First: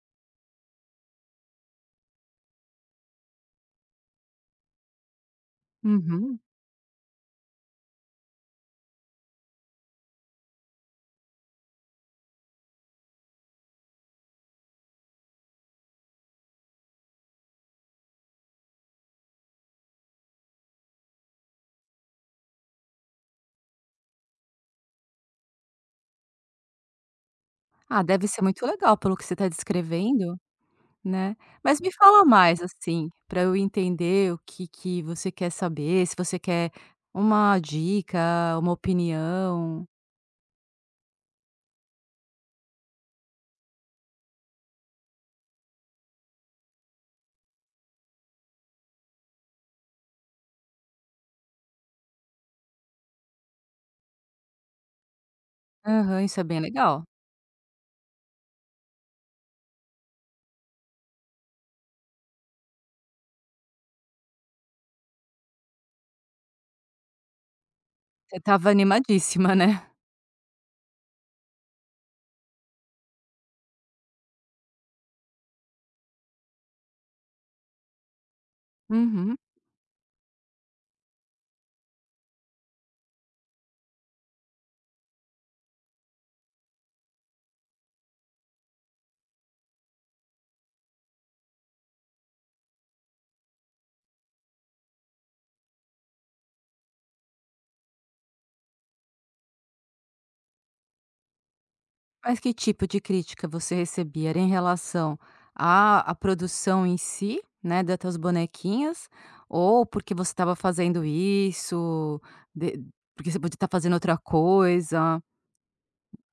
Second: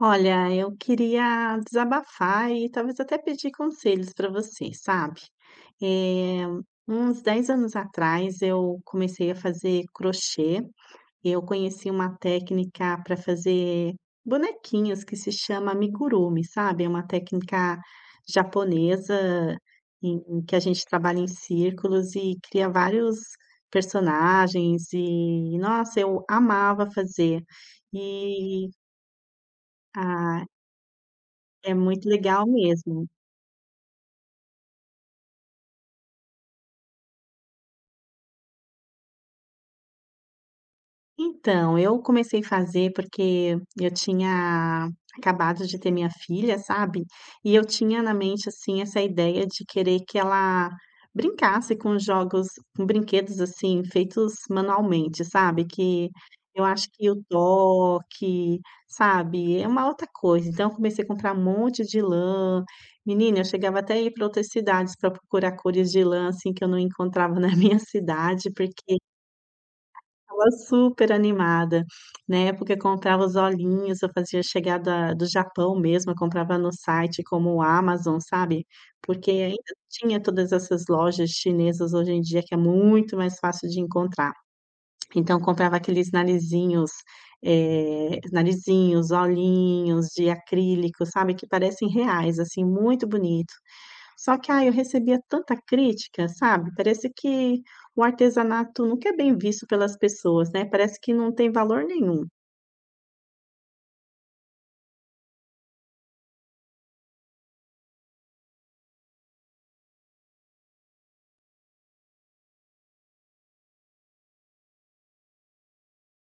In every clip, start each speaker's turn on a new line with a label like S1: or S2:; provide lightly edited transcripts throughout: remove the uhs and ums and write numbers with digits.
S1: Olha, eu queria desabafar e talvez até pedir conselhos para você, sabe?
S2: Uhum.
S1: Eh, Uns 10 anos atrás eu comecei a fazer crochê. Eu conheci uma técnica para fazer bonequinhos que se chama amigurumi, sabe? É uma técnica japonesa em que a gente trabalha em círculos e cria vários personagens e nossa, eu amava fazer.
S2: Ah, deve ser muito
S1: E
S2: legal pelo que você está descrevendo, né.
S1: é
S2: Mas me
S1: muito
S2: fala
S1: legal
S2: mais,
S1: mesmo.
S2: assim, para eu entender o que que você quer saber, se você quer uma dica, uma opinião.
S1: Então, eu comecei a fazer porque eu tinha acabado de ter minha filha, sabe, e eu tinha na mente, assim, essa ideia de querer que ela brincasse com jogos com brinquedos, assim, feitos manualmente, sabe, que
S2: Aham, isso é bem
S1: eu acho
S2: legal.
S1: que o toque, sabe, é uma outra coisa. Então eu comecei a comprar um monte de lã. Menina, eu chegava até a ir para outras cidades para procurar cores de lã, assim, que eu não encontrava na minha
S2: Você
S1: cidade,
S2: estava
S1: porque
S2: animadíssima, né.
S1: estava super animada. Na época eu comprava os olhinhos, eu fazia chegar da do Japão mesmo, eu comprava no site como o Amazon, sabe, porque
S2: Uhum.
S1: ainda tinha todas essas lojas chinesas hoje em dia que é muito mais fácil de encontrar. Então comprava aqueles narizinhos, narizinhos, olhinhos de acrílico, sabe, que parecem reais, assim, muito bonito. Só que, ah eu recebia tanta crítica, sabe, parece que o artesanato nunca é bem visto pelas pessoas, né, parece que não tem valor nenhum.
S2: Mas que tipo de crítica você recebia? Era em relação à produção em si, né, das tuas bonequinhas, ou porque você estava fazendo isso, de porque você podia estar fazendo outra coisa?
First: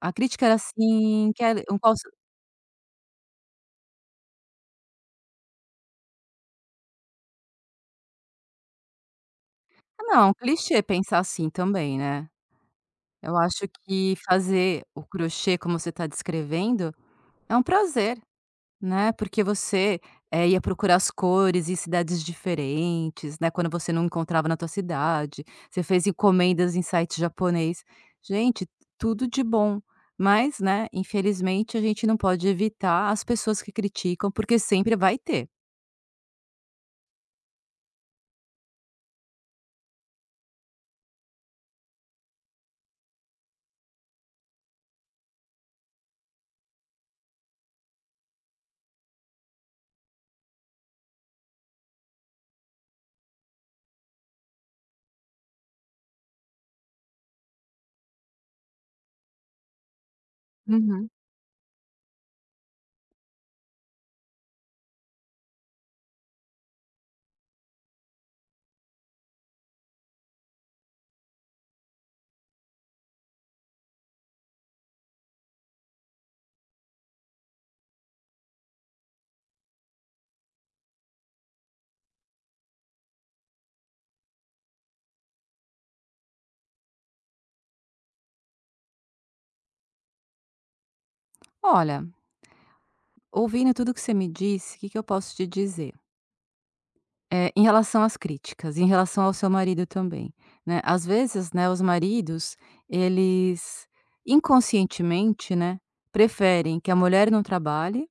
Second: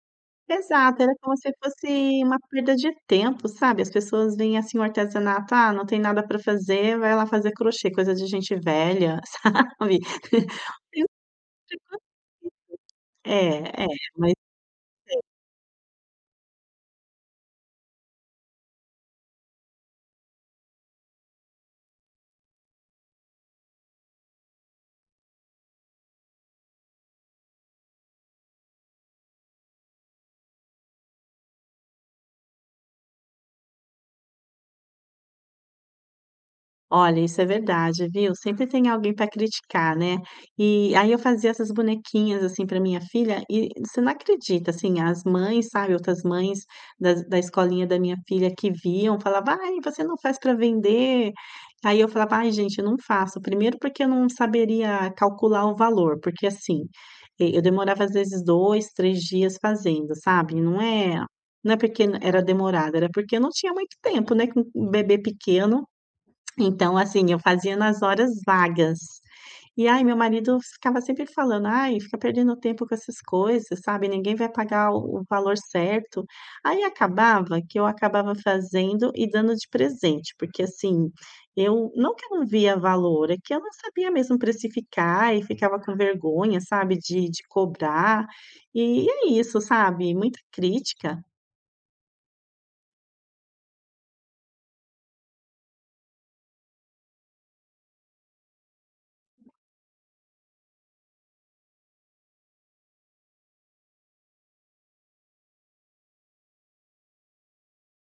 S2: A crítica era
S1: Exato, era
S2: assim,
S1: como
S2: que
S1: se
S2: era um calço
S1: fosse uma perda de tempo, sabe, as pessoas veem, assim, o artesanato: "Ah, não tem nada para fazer, vai lá fazer crochê, coisa de gente velha", sabe.
S2: não, um clichê pensar assim também, né.
S1: É,
S2: Eu acho
S1: é,
S2: que
S1: mas
S2: fazer o crochê como você tá descrevendo é um prazer, né, porque você, ia procurar as cores em cidades diferentes, né, quando você não encontrava na tua cidade, você fez encomendas em site japonês. Gente, tudo de bom, mas, né, infelizmente a gente não pode evitar as pessoas que criticam, porque sempre vai ter.
S1: olha, isso é verdade, viu. Sempre tem alguém para criticar, né. E aí eu fazia essas bonequinhas, assim, para minha filha e você não acredita, assim, as mães, sabe, outras mães da escolinha da minha filha que viam, falava: "Ai, você não faz para vender?". Aí eu falava: "Ai, gente, eu não faço". Primeiro porque eu não saberia calcular o valor, porque, assim, eu demorava às vezes 2, 3 dias fazendo, sabe. Não
S2: Uhum.
S1: é não é porque era demorado, era porque eu não tinha muito tempo, né, com um bebê pequeno. Então, assim, eu fazia nas horas vagas. E aí meu marido ficava sempre falando: "Ai, fica perdendo tempo com essas coisas, sabe, ninguém vai pagar o valor certo". Aí acabava que eu acabava fazendo e dando de presente, porque, assim, eu não que eu não via valor, é que eu não sabia mesmo precificar e ficava com vergonha, sabe, de cobrar. E é isso, sabe, muita crítica.
S2: Olha, ouvindo tudo que você me disse, o que que eu posso te dizer? Em relação às críticas, em relação ao seu marido também, né, às vezes, né, os maridos, eles inconscientemente, né, preferem que a mulher não trabalhe,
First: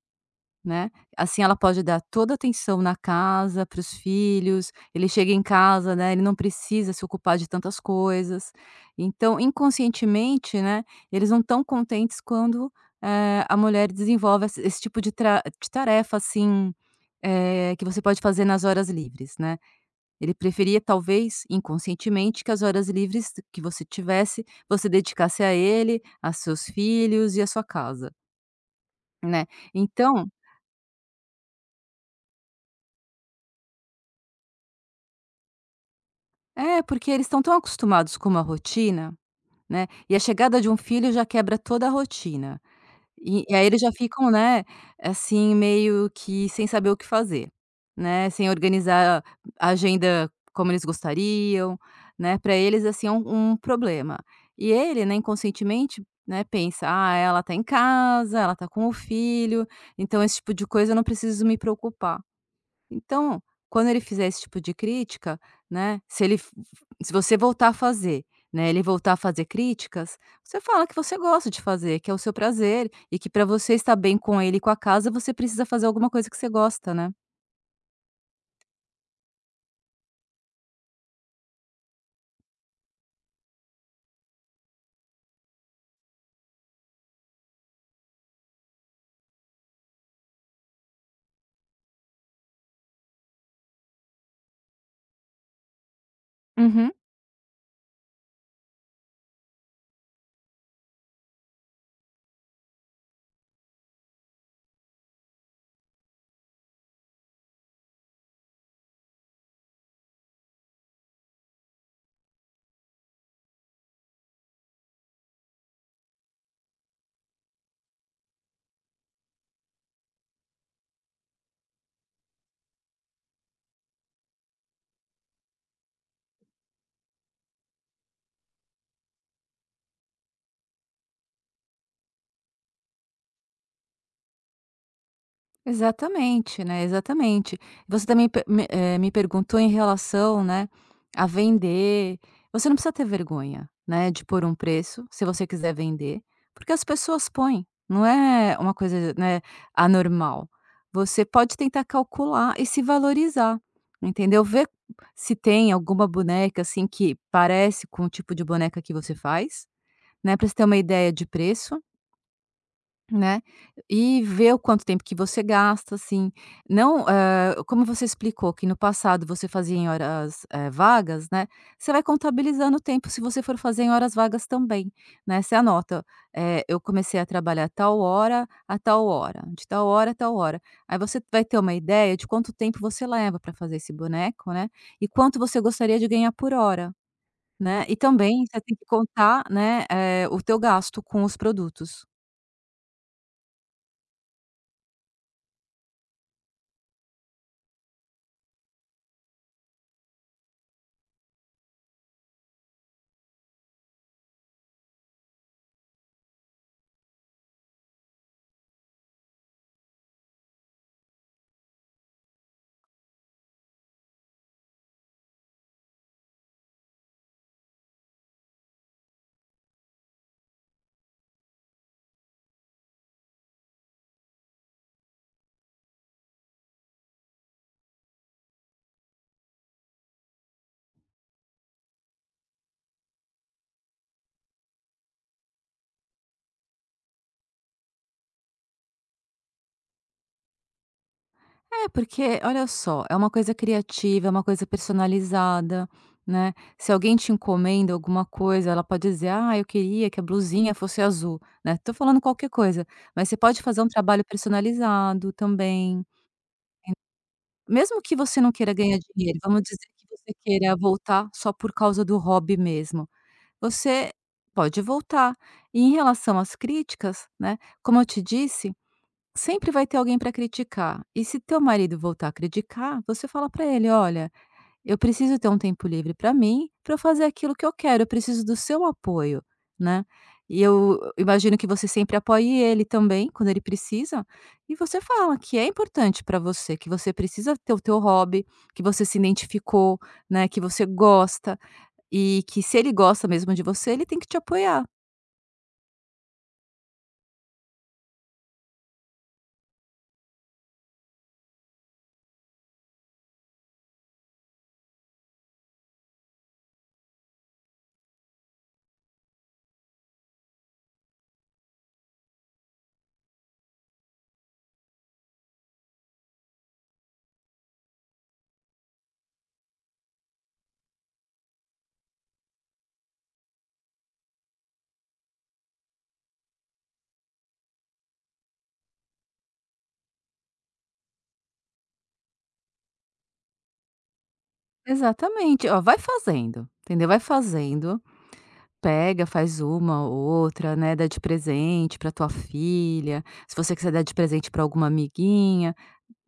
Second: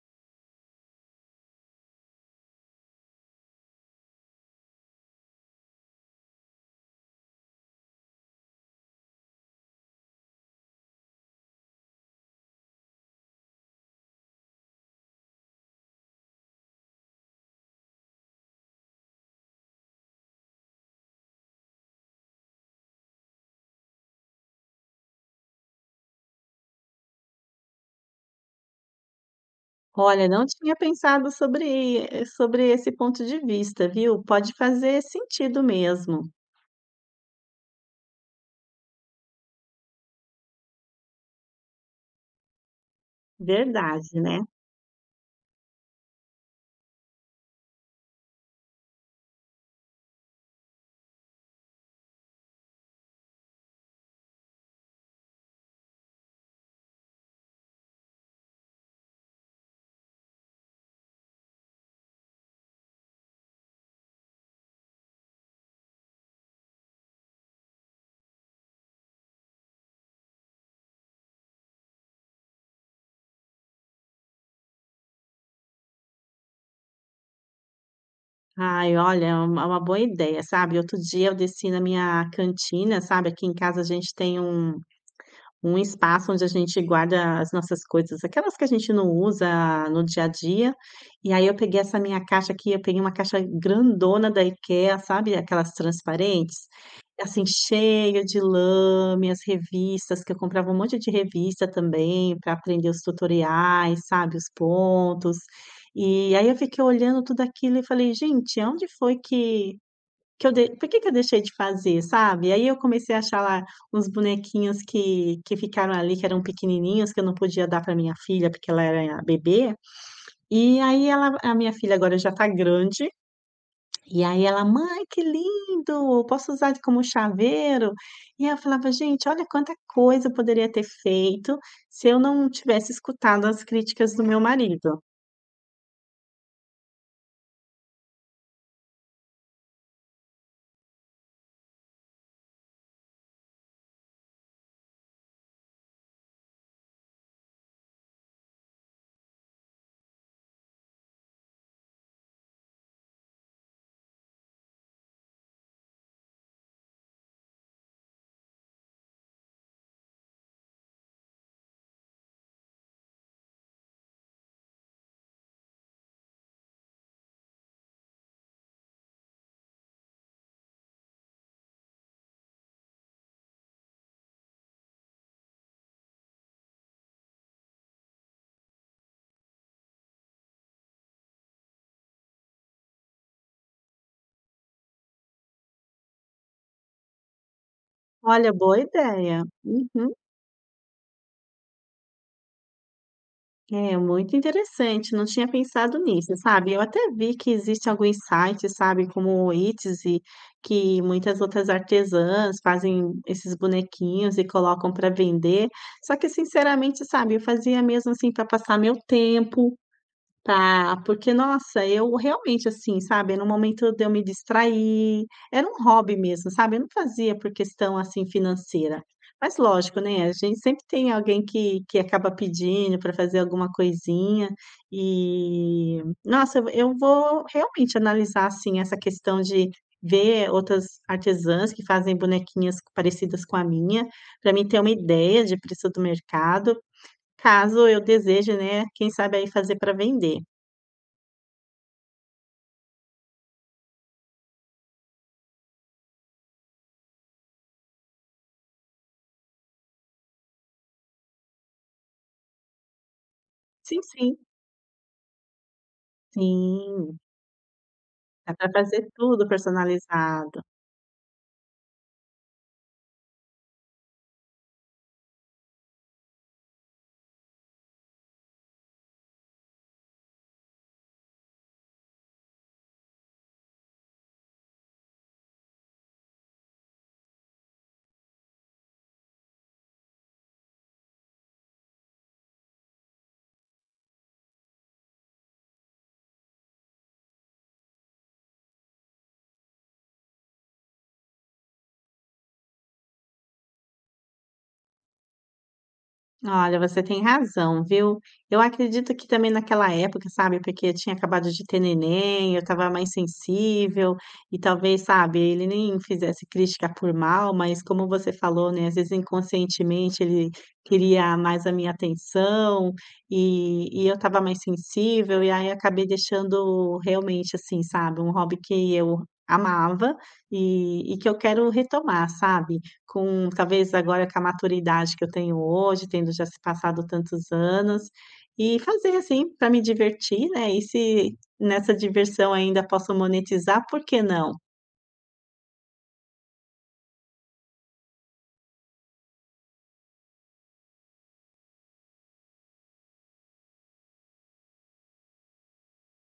S2: né, assim ela pode dar toda a atenção na casa, para os filhos, ele chega em casa, né, ele não precisa se ocupar de tantas coisas. Então, inconscientemente, né, eles não estão contentes quando, a mulher desenvolve esse tipo de tra de tarefa, assim, que você pode fazer nas horas livres, né. Ele preferia talvez, inconscientemente, que as horas livres que você tivesse, você dedicasse a ele, a seus filhos e a sua casa, né. Então
S1: Olha, não tinha pensado sobre esse ponto de vista, viu. Pode fazer sentido mesmo,
S2: é, porque eles estão tão acostumados com uma rotina, né, e a chegada de um filho já quebra toda a rotina. E aí eles já
S1: verdade,
S2: ficam,
S1: né.
S2: né, assim, meio que sem saber o que fazer, né, sem organizar a agenda como eles gostariam, né, para eles, assim, é um problema. E ele, né, inconscientemente, né, pensa: "Ah, ela tá em casa, ela tá com o filho, então esse tipo de coisa eu não preciso me preocupar". Então, quando ele fizer esse tipo de crítica, né, se ele f se você voltar a fazer, né, ele voltar a fazer críticas, você fala que você gosta de fazer, que é o seu prazer e que para você estar bem com ele e com a casa, você precisa fazer alguma coisa que você gosta, né.
S1: Ai, olha, é uma boa ideia, sabe. Outro dia eu desci na minha cantina, sabe, aqui em casa a gente tem um um espaço onde a gente guarda as nossas coisas, aquelas que a gente não usa no dia a dia. E aí eu peguei essa minha caixa aqui, eu peguei uma caixa grandona da IKEA, sabe, aquelas transparentes?
S2: Uhum.
S1: Assim, cheia de lâminas, revistas, que eu comprava um monte de revista também para aprender os tutoriais, sabe, os pontos. E aí eu fiquei olhando tudo aquilo e falei: "Gente, onde foi que eu dei por que que eu deixei de fazer, sabe? Aí eu comecei a achar lá uns bonequinhos que ficaram ali, que eram pequenininhos, que eu não podia dar para minha filha, porque ela era bebê, e aí ela a minha filha agora já tá grande, e aí ela: "Mãe, que lindo, posso usar como chaveiro?" E eu falava: "Gente, olha quanta coisa eu poderia ter feito se eu não tivesse escutado as críticas do meu marido".
S2: Exatamente, né, exatamente. Você também pe me me perguntou em relação, né, a vender. Você não precisa ter vergonha, né, de pôr um preço, se você quiser vender, porque as pessoas põem, não é uma coisa, né, anormal. Você pode tentar calcular e se valorizar, entendeu? Ver se tem alguma boneca, assim, que parece com o tipo de boneca que você faz, né, para você ter uma ideia de preço, né, e ver o quanto tempo que você gasta, assim, não, como você explicou que no passado você fazia em horas, vagas, né, você vai contabilizando o tempo se você for fazer em horas vagas também, né, você anota, eu comecei a trabalhar tal hora a tal hora, de tal hora a tal hora. Aí você vai ter uma ideia de quanto tempo você leva para fazer esse boneco, né, e quanto você gostaria de ganhar por hora, né, e também
S1: Olha,
S2: você tem
S1: boa
S2: que
S1: ideia.
S2: contar, né,
S1: Uhum.
S2: o teu gasto com os produtos.
S1: É, muito interessante, não tinha pensado nisso, sabe. Eu até vi que existe alguns sites, sabe, como o Etsy, que muitas outras artesãs fazem esses bonequinhos e colocam para vender. Só que sinceramente, sabe, eu fazia mesmo, assim, para passar meu tempo, tá, porque nossa, eu realmente, assim, sabe, no momento de eu me distrair, era um hobby mesmo, sabe, eu não fazia por questão, assim, financeira. Mas lógico, né, a gente sempre tem alguém que acaba pedindo para fazer alguma coisinha, e nossa, eu vou realmente analisar, assim, essa questão de ver outras artesãs que fazem bonequinhas parecidas com a minha, para mim ter uma ideia de preço do mercado, caso eu deseje, né, quem sabe aí fazer para vender.
S2: É, porque olha só, é uma coisa criativa, é uma coisa personalizada, né. Se alguém te encomenda alguma coisa, ela pode dizer: "Ah, eu queria que a blusinha fosse azul", né, tô falando qualquer coisa, mas você pode fazer um
S1: Sim,
S2: trabalho
S1: sim,
S2: personalizado também.
S1: sim.
S2: Mesmo que você
S1: Dá
S2: não
S1: para
S2: queira ganhar
S1: fazer
S2: dinheiro,
S1: tudo
S2: vamos dizer que você
S1: personalizado.
S2: queira voltar só por causa do hobby mesmo, você pode voltar. E em relação às críticas, né, como eu te disse, sempre vai ter alguém para criticar. E se teu marido voltar a criticar, você fala para ele: "Olha, eu preciso ter um tempo livre para mim, para eu fazer aquilo que eu quero, eu preciso do seu apoio", né. E eu imagino que você sempre apoie ele também, quando ele precisa, e você fala que é importante para você, que você precisa ter o teu hobby, que você se identificou, né, que você gosta e que se ele gosta mesmo de você, ele tem que te apoiar.
S1: Olha, você tem razão, viu. Eu acredito que também naquela época, sabe, porque eu tinha acabado de ter neném, eu estava mais sensível e talvez, sabe, ele nem fizesse crítica por mal, mas como você falou, né, às vezes inconscientemente ele queria mais a minha atenção e eu estava mais sensível e aí acabei deixando realmente, assim, sabe, um hobby que eu amava e que eu quero retomar, sabe. Com talvez agora com a maturidade que eu tenho hoje, tendo já se passado tantos anos, e fazer assim para me divertir, né, e se nessa diversão ainda posso monetizar, por que não?
S2: Exatamente. Ó, vai fazendo, entendeu, vai fazendo, pega, faz uma ou outra, né, dá de presente para tua filha, se você quiser dar de presente para alguma amiguinha,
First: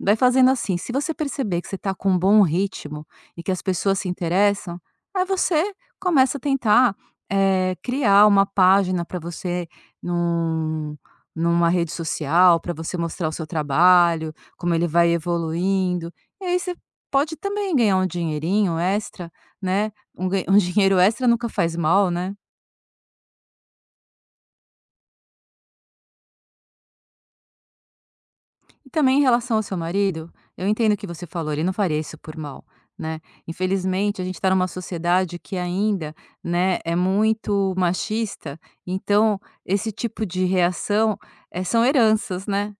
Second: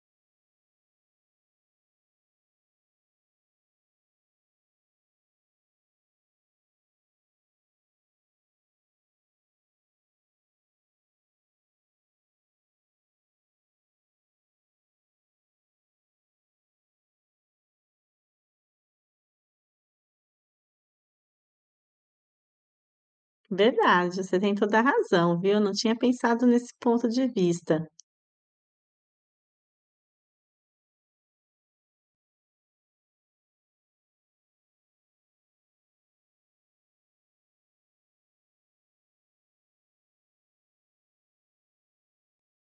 S2: vai fazendo assim. Se você perceber que você tá com um bom ritmo e que as pessoas se interessam, aí você começa a tentar, criar uma página para você num numa rede social, para você mostrar o seu trabalho, como ele vai evoluindo. E aí você pode também ganhar um dinheirinho extra, né, um ganho um dinheiro extra nunca faz mal, né?
S1: Verdade, você tem toda a razão, viu, não tinha pensado nesse ponto de vista.
S2: E também em relação ao seu marido, eu entendo o que você falou, ele não faria isso por mal, né. Infelizmente a gente está numa sociedade que ainda, né, é muito machista, então esse tipo de reação, são heranças, né.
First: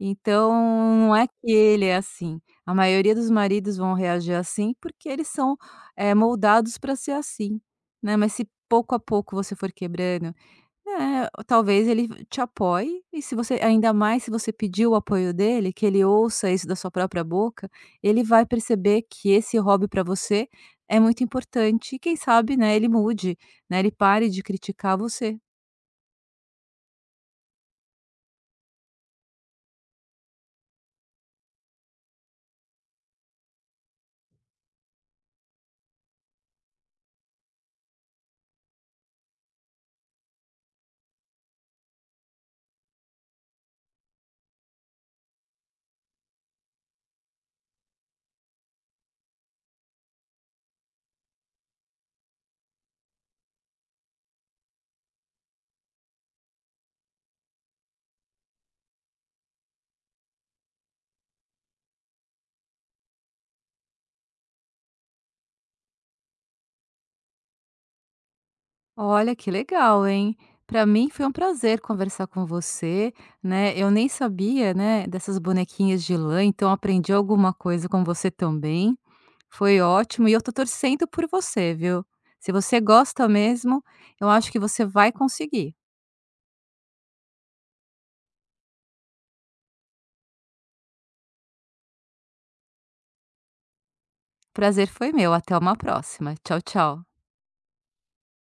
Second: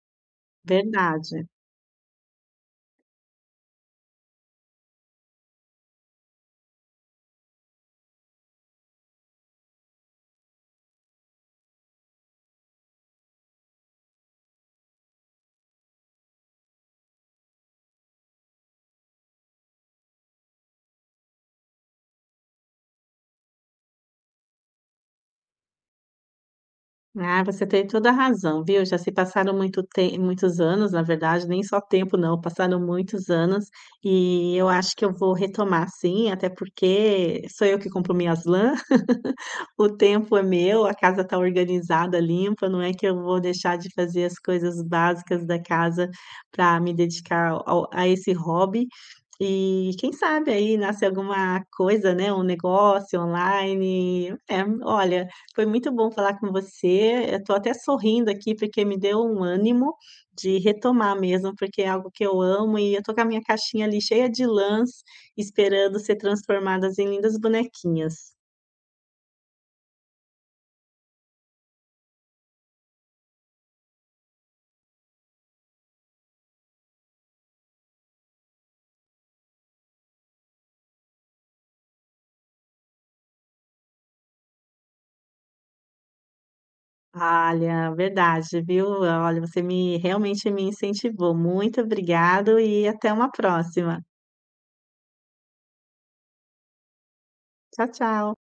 S2: Então não é que
S1: Verdade.
S2: ele é assim, a maioria dos maridos vão reagir assim, porque eles são, moldados para ser assim, né. Mas se pouco a pouco você for quebrando é, talvez ele te apoie e se você ainda mais se você pedir o apoio dele, que ele ouça isso da sua própria boca, ele vai perceber que esse hobby para você é muito importante e quem sabe, né, ele mude, né, ele pare de criticar você.
S1: Ah, você tem toda a razão, viu, já se passaram muito tem muitos anos, na verdade, nem só tempo não, passaram muitos anos, e eu acho que eu vou retomar sim, até porque sou eu que compro minhas lan O tempo é meu, a casa está organizada, limpa, não é que eu vou deixar de fazer as coisas básicas da casa para me dedicar ao a esse hobby. E quem sabe aí nasce alguma coisa, né, um negócio online. É, olha, foi muito bom falar com você. Eu tô até sorrindo aqui, porque me deu um ânimo de retomar mesmo, porque é algo que eu amo e eu tô com a minha caixinha ali cheia de lãs, esperando ser transformadas em lindas bonequinhas.
S2: Olha que legal, hein? Para mim foi um prazer conversar com você, né, eu nem sabia, né, dessas bonequinhas de lã, então aprendi alguma coisa com você também. Foi ótimo e eu tô torcendo por você, viu. Se você gosta mesmo, eu acho que você vai conseguir.
S1: Olha, verdade, viu? Olha, você me realmente me incentivou. Muito obrigado e até uma próxima.
S2: Prazer foi meu, até uma próxima. Tchau, tchau.
S1: Tchau, tchau.